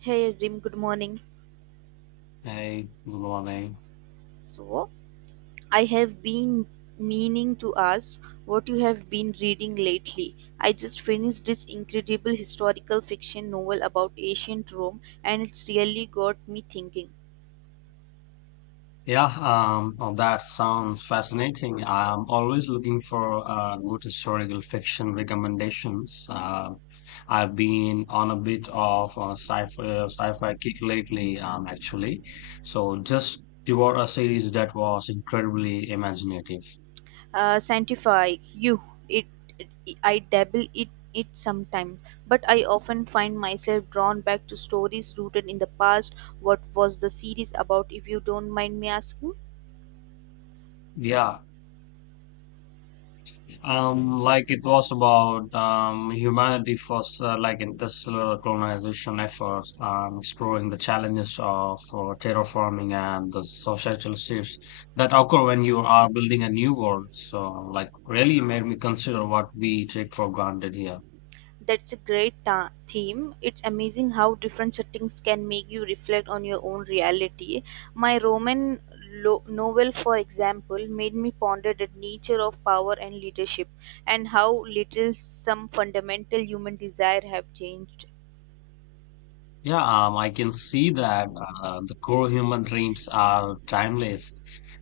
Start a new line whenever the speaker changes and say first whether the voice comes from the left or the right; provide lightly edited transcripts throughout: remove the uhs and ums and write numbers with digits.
right: Hey Azim, good morning.
left: Hey, good morning.
right: So, I have been meaning to ask what you have been reading lately. I just finished this incredible historical fiction novel about ancient Rome, and it's really got me thinking.
left: Yeah, oh, that sounds fascinating. I'm always looking for good historical fiction recommendations. I've been on a bit of a sci-fi kick lately, actually. So just devoured a series that was incredibly imaginative.
right: Sanctify you. It, it- I dabble it sometimes, but I often find myself drawn back to stories rooted in the past. What was the series about? If you don't mind me asking.
left: Yeah, it was about humanity first, like in this colonization efforts, exploring the challenges of terraforming and the societal shifts that occur when you are building a new world. So, like, really made me consider what we take for granted here.
right: That's a great theme. It's amazing how different settings can make you reflect on your own reality. My Roman novel, for example, made me ponder the nature of power and leadership and how little some fundamental human desire have changed.
left: Yeah, I can see that the core human dreams are timeless.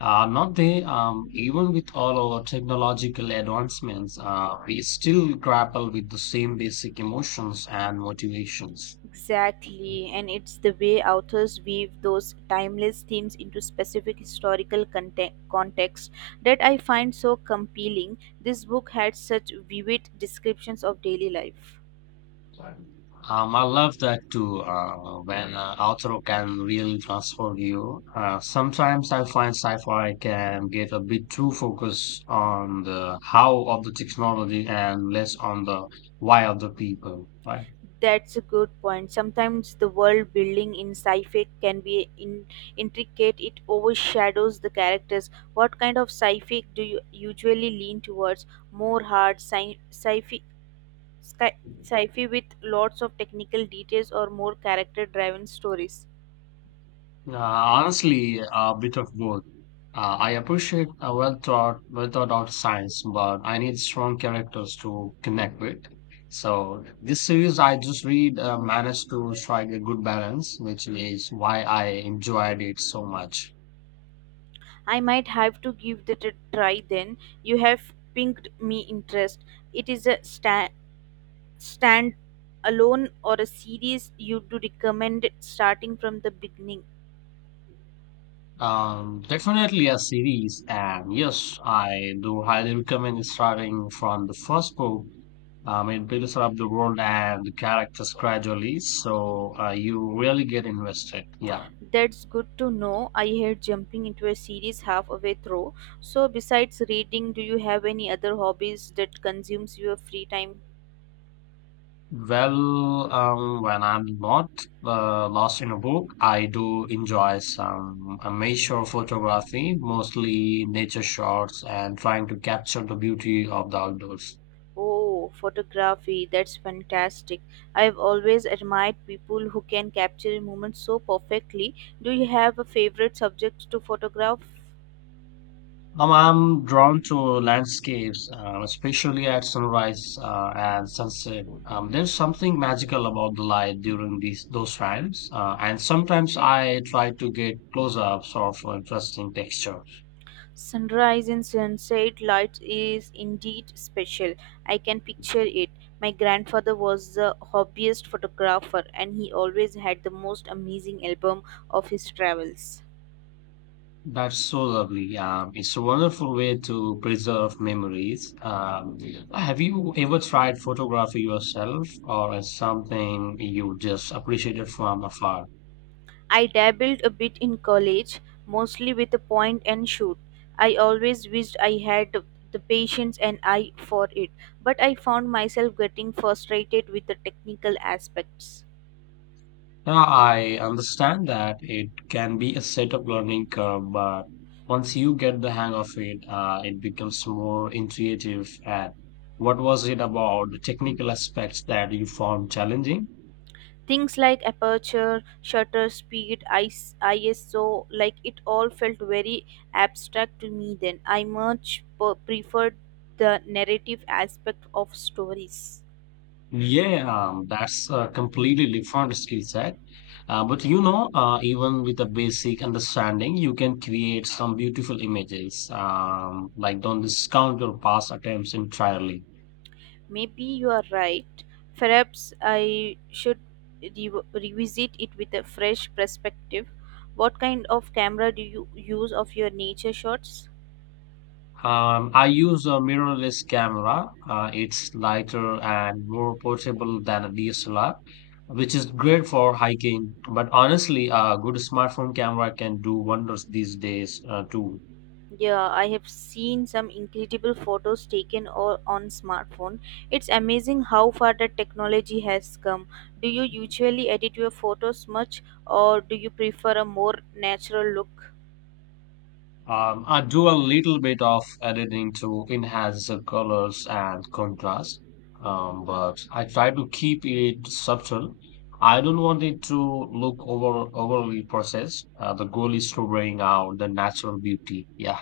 left: Not they, Even with all our technological advancements, we still grapple with the same basic emotions and motivations.
right: Exactly, and it's the way authors weave those timeless themes into specific historical context that I find so compelling. This book had such vivid descriptions of daily life.
left: I love that too, when an author can really transform you. Sometimes I find sci-fi can get a bit too focused on the how of the technology and less on the why of the people, right?
right: That's a good point. Sometimes the world building in sci-fi can be intricate. It overshadows the characters. What kind of sci-fi do you usually lean towards? More hard sci-fi, sci- sci-fi with lots of technical details, or more character-driven stories?
left: Honestly, a bit of both. I appreciate a well thought out science, but I need strong characters to connect with. So this series I just read managed to strike a good balance, which is why I enjoyed it so much.
right: I might have to give that a try then. You have piqued me interest. It is a stand alone or a series you do recommend starting from the beginning.
left: Definitely a series, and yes, I do highly recommend starting from the first book. It builds up the world and the characters gradually, so you really get invested. Yeah.
right: That's good to know. I hate jumping into a series halfway through. So besides reading, do you have any other hobbies that consumes your free time?
left: Well, when I'm not lost in a book, I do enjoy some amateur photography, mostly nature shots and trying to capture the beauty of the outdoors.
right: Oh, photography. That's fantastic. I've always admired people who can capture a moment so perfectly. Do you have a favorite subject to photograph?
left: Now, I'm drawn to landscapes, especially at sunrise and sunset. There's something magical about the light during these those times, and sometimes I try to get close-ups of interesting texture.
right: Sunrise and sunset lights is indeed special. I can picture it. My grandfather was the hobbyist photographer and he always had the most amazing album of his travels.
left: That's so lovely. It's a wonderful way to preserve memories. Have you ever tried photography yourself, or is something you just appreciated from afar?
right: I dabbled a bit in college, mostly with a point and shoot. I always wished I had the patience and eye for it, but I found myself getting frustrated with the technical aspects.
left: Now, I understand that it can be a set of learning curve, but once you get the hang of it, it becomes more intuitive. And what was it about the technical aspects that you found challenging?
right: Things like aperture, shutter speed, IS, ISO, like it all felt very abstract to me then. I much preferred the narrative aspect of stories.
left: Yeah, that's a completely different skill set. But you know, even with a basic understanding, you can create some beautiful images. Like don't discount your past attempts entirely.
right: Maybe you are right. Perhaps I should revisit it with a fresh perspective. What kind of camera do you use of your nature shots?
left: I use a mirrorless camera. It's lighter and more portable than a DSLR, which is great for hiking. But honestly, a good smartphone camera can do wonders these days, too.
right: Yeah, I have seen some incredible photos taken on smartphone. It's amazing how far the technology has come. Do you usually edit your photos much or do you prefer a more natural look?
left: I do a little bit of editing to enhance the colors and contrast, but I try to keep it subtle. I don't want it to look overly processed. The goal is to bring out the natural beauty. Yeah.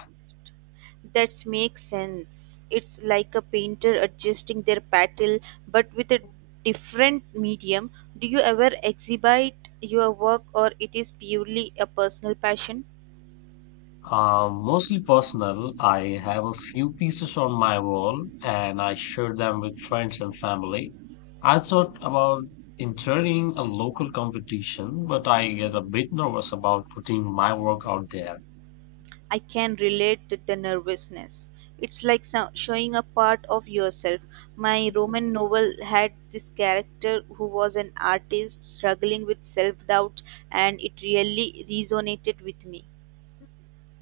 right: That makes sense. It's like a painter adjusting their patel but with a different medium. Do you ever exhibit your work or it is purely a personal passion?
left: Mostly personal. I have a few pieces on my wall and I share them with friends and family. I thought about entering a local competition, but I get a bit nervous about putting my work out there.
right: I can relate to the nervousness. It's like showing a part of yourself. My Roman novel had this character who was an artist struggling with self doubt, and it really resonated with me.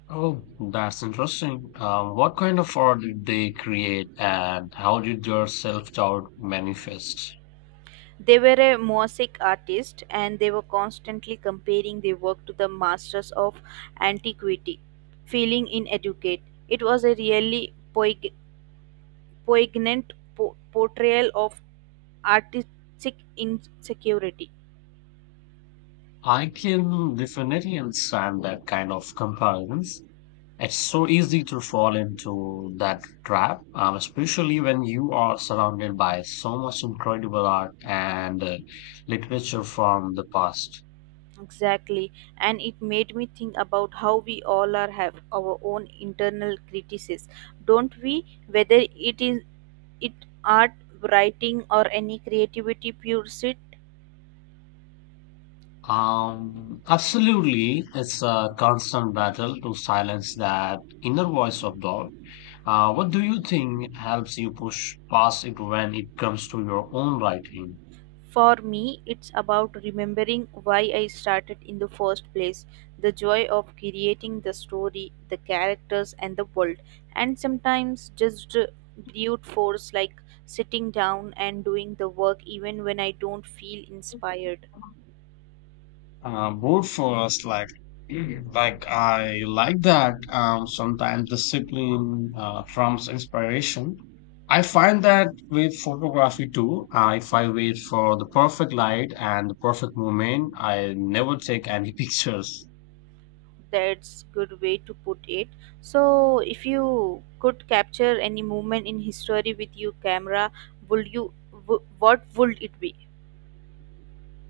left: Oh, that's interesting. What kind of art did they create and how did their self-doubt manifest?
right: They were a mosaic artist and they were constantly comparing their work to the masters of antiquity, feeling inadequate. It was a really poig- poignant portrayal of artistic insecurity.
left: I can definitely understand that kind of comparisons. It's so easy to fall into that trap, especially when you are surrounded by so much incredible art and literature from the past.
right: Exactly, and it made me think about how we all are have our own internal criticism, don't we? Whether it is it art, writing, or any creativity pursuit.
left: Absolutely, it's a constant battle to silence that inner voice of doubt. What do you think helps you push past it when it comes to your own writing?
right: For me, it's about remembering why I started in the first place, the joy of creating the story, the characters, and the world, and sometimes just brute force like sitting down and doing the work even when I don't feel inspired.
left: Both for us, like, like I like that. Sometimes discipline trumps inspiration. I find that with photography too. If I wait for the perfect light and the perfect moment, I never take any pictures.
right: That's good way to put it. So if you could capture any moment in history with your camera, would you what would it be?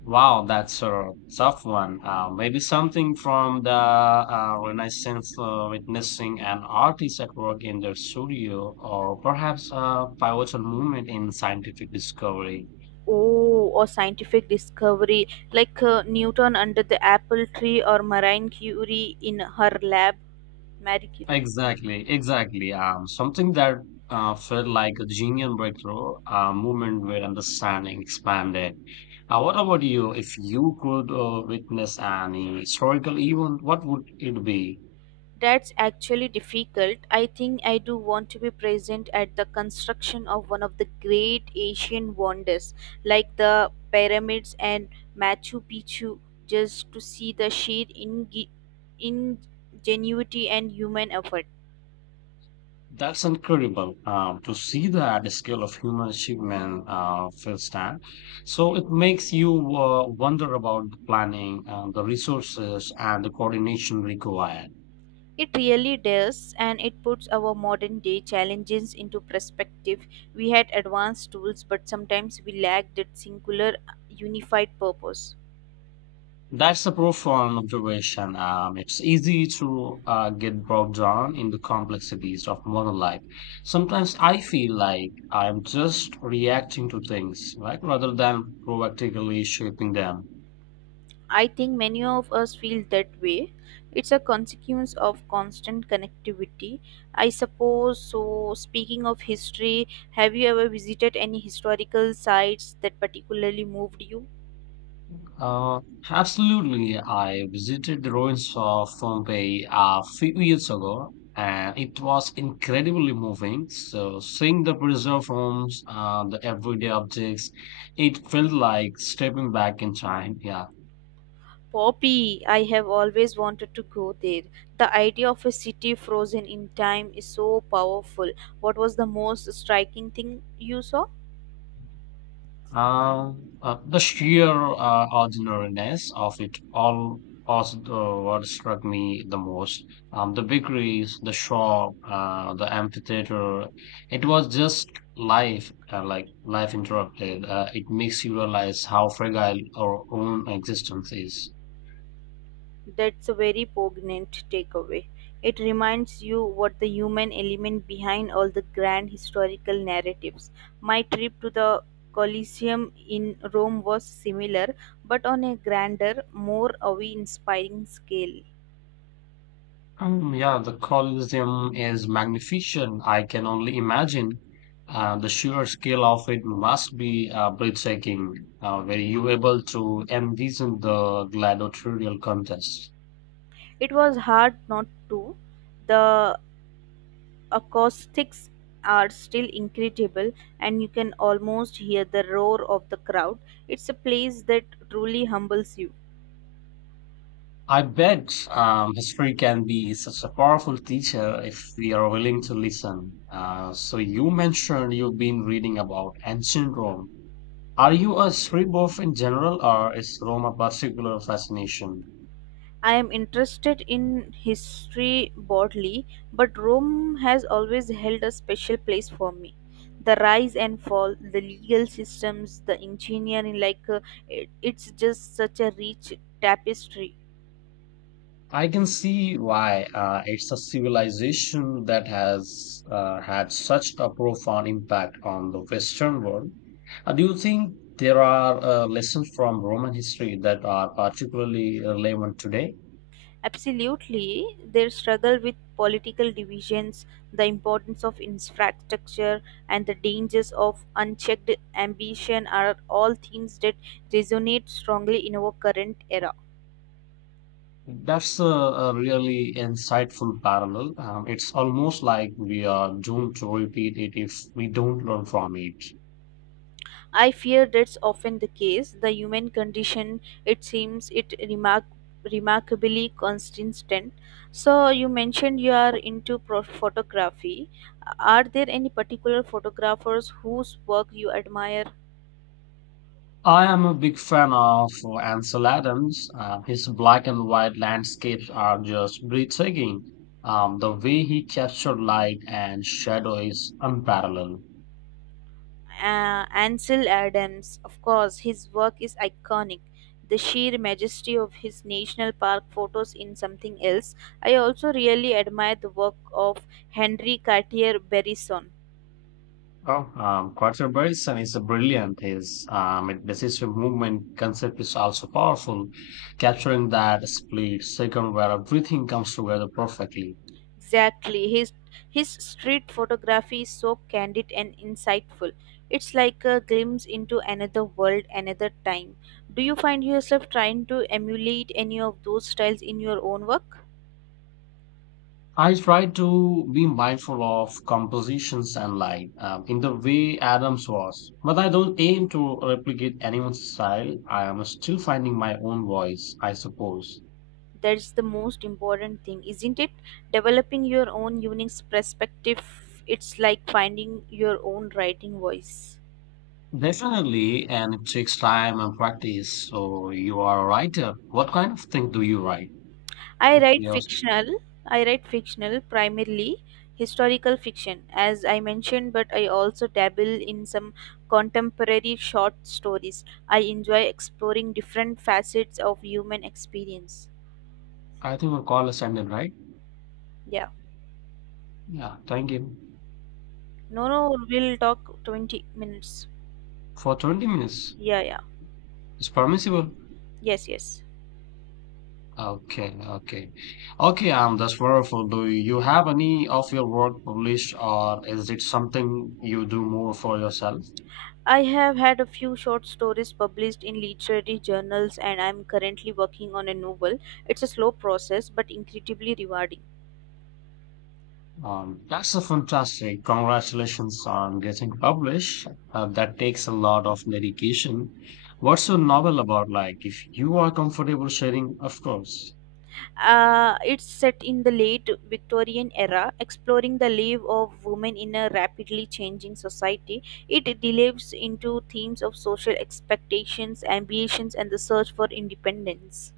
left: Wow, that's a tough one. Maybe something from the Renaissance, witnessing an artist at work in their studio, or perhaps a pivotal moment in scientific discovery.
right: Oh, or scientific discovery like Newton under the apple tree, or marine curie in her lab marie curie
left: Exactly. Something that felt like a genuine breakthrough, a moment where understanding expanded. What about you? If you could witness an historical event, what would it be?
right: That's actually difficult. I think I do want to be present at the construction of one of the great Asian wonders, like the pyramids and Machu Picchu, just to see the sheer ingenuity and human effort.
left: That's incredible to see that scale of human achievement firsthand. So it makes you wonder about the planning, the resources, and the coordination required.
right: It really does, and it puts our modern day challenges into perspective. We had advanced tools, but sometimes we lacked that singular, unified purpose.
left: That's a profound observation. It's easy to get bogged down in the complexities of modern life. Sometimes I feel like I'm just reacting to things, right, rather than proactively shaping them.
right: I think many of us feel that way. It's a consequence of constant connectivity. I suppose so. Speaking of history, have you ever visited any historical sites that particularly moved you?
left: Uh, Absolutely, I visited the ruins of Pompeii a few years ago, and it was incredibly moving. So, seeing the preserved homes, the everyday objects, it felt like stepping back in time. Yeah.
right: Poppy, I have always wanted to go there. The idea of a city frozen in time is so powerful. What was the most striking thing you saw?
left: The sheer ordinariness of it all was what struck me the most. The bakeries, the shop, the amphitheater, it was just life, like life interrupted. It makes you realize how fragile our own existence is.
right: That's a very poignant takeaway. It reminds you what the human element behind all the grand historical narratives. My trip to the Colosseum in Rome was similar, but on a grander, more awe-inspiring scale.
left: Yeah, the Colosseum is magnificent. I can only imagine. The sheer scale of it must be breathtaking. Were you able to envision the gladiatorial contest?
right: It was hard not to. The acoustics are still incredible, and you can almost hear the roar of the crowd. It's a place that truly humbles you.
left: I bet history can be such a powerful teacher if we are willing to listen. So you mentioned you've been reading about ancient Rome. Are you a history buff in general, or is Rome a particular fascination?
right: I am interested in history broadly, but Rome has always held a special place for me. The rise and fall, the legal systems, the engineering like it's just such a rich tapestry.
left: I can see why it's a civilization that has had such a profound impact on the Western world. Do you think there are lessons from Roman history that are particularly relevant today?
right: Absolutely, their struggle with political divisions, the importance of infrastructure, and the dangers of unchecked ambition are all themes that resonate strongly in our current era.
left: That's a really insightful parallel. It's almost like we are doomed to repeat it if we don't learn from it.
right: I fear that's often the case. The human condition, it seems, it remarkably consistent. So you mentioned you are into photography. Are there any particular photographers whose work you admire?
left: I am a big fan of Ansel Adams. His black and white landscapes are just breathtaking. The way he captured light and shadow is unparalleled.
right: Ansel Adams, of course, his work is iconic. The sheer majesty of his national park photos in something else. I also really admire the work of Henri Cartier-Bresson.
left: Oh, Quarter Bryson is a brilliant. His decisive movement concept is also powerful, capturing that split second where everything comes together perfectly.
right: Exactly. His street photography is so candid and insightful. It's like a glimpse into another world, another time. Do you find yourself trying to emulate any of those styles in your own work?
left: I try to be mindful of compositions and light in the way Adams was, but I don't aim to replicate anyone's style. I am still finding my own voice, I suppose.
right: That's the most important thing, isn't it? Developing your own unique perspective. It's like finding your own writing voice.
left: Definitely, and it takes time and practice. So you are a writer. What kind of thing do you write?
right: I
left: Okay,
right: write
left: yes.
right: fictional. I write fictional, primarily historical fiction, as I mentioned, but I also dabble in some contemporary short stories. I enjoy exploring different facets of human experience.
left: I think we'll call us ended, right?
right: Yeah.
left: Yeah, thank you.
right: No, no, we'll talk 20 minutes.
left: For 20 minutes,
right: Yeah, yeah.
left: it's permissible.
right: Yes, yes.
left: Okay, okay. Okay, that's wonderful. Do you have any of your work published, or is it something you do more for yourself?
right: I have had a few short stories published in literary journals, and I'm currently working on a novel. It's a slow process, but incredibly rewarding.
left: That's a fantastic. Congratulations on getting published. That takes a lot of dedication. What's your novel about? Like, if you are comfortable sharing, of course.
right: It's set in the late Victorian era, exploring the life of women in a rapidly changing society. It delves into themes of social expectations, ambitions, and the search for independence.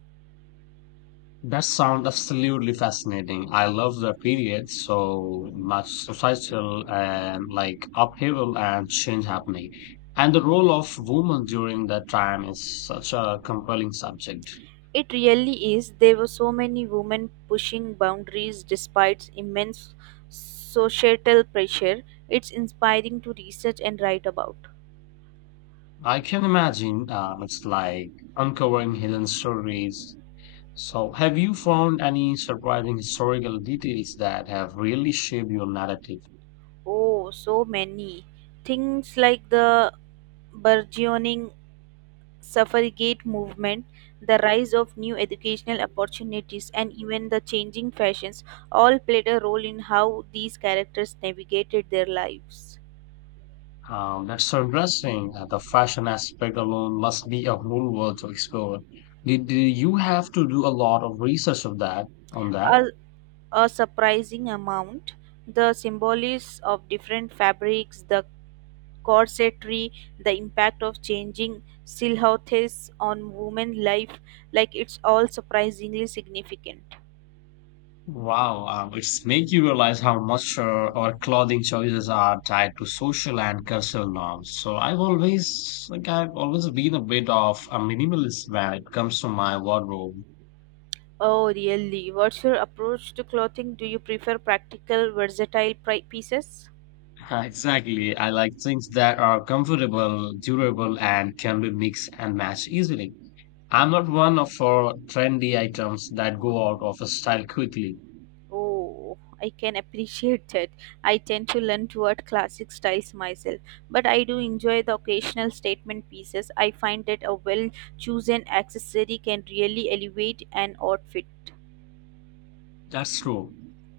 left: That sounds absolutely fascinating. I love the period so much societal and like upheaval and change happening. And the role of women during that time is such a compelling subject.
right: It really is. There were so many women pushing boundaries despite immense societal pressure. It's inspiring to research and write about.
left: I can imagine it's like uncovering hidden stories. So, have you found any surprising historical details that have really shaped your narrative?
right: Oh, so many things like the burgeoning suffragette movement, the rise of new educational opportunities, and even the changing fashions all played a role in how these characters navigated their lives.
left: That's so interesting. The fashion aspect alone must be a whole world to explore. Did you have to do a lot of research of that on that?
right: A, a surprising amount, the symbolism of different fabrics, the corsetry, the impact of changing silhouettes on women's life, like it's all surprisingly significant.
left: Wow, it's make you realize how much our clothing choices are tied to social and cultural norms. So I've always been a bit of a minimalist when it comes to my wardrobe.
right: Oh, really? What's your approach to clothing? Do you prefer practical, versatile pieces?
left: Exactly, I like things that are comfortable, durable, and can be mixed and matched easily. I'm not one of for trendy items that go out of style quickly.
right: Oh, I can appreciate that. I tend to lean toward classic styles myself, but I do enjoy the occasional statement pieces. I find that a well chosen accessory can really elevate an outfit.
left: That's true.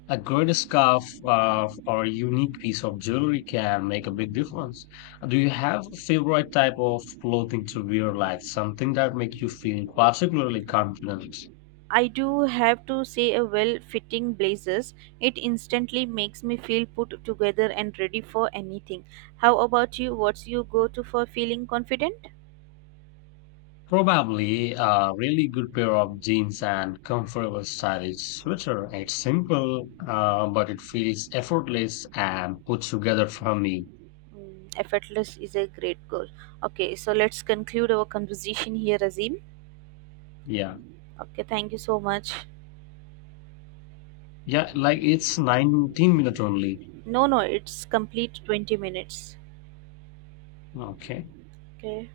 left: A good scarf or a unique piece of jewelry can make a big difference. Do you have a favorite type of clothing to wear, like something that makes you feel particularly confident?
right: I do have to say a well fitting blazers. It instantly makes me feel put together and ready for anything. How about you? What's your go to for feeling confident?
left: Probably a really good pair of jeans and comfortable stylish sweater. It's simple, but it feels effortless and put together for me.
right: Mm, effortless is a great goal. Okay, so let's conclude our conversation here, Azim.
left: Yeah.
right: Okay, thank you so much.
left: Yeah, like it's 19 minutes only.
right: No, no, it's complete 20 minutes.
left: Okay.
right: Okay.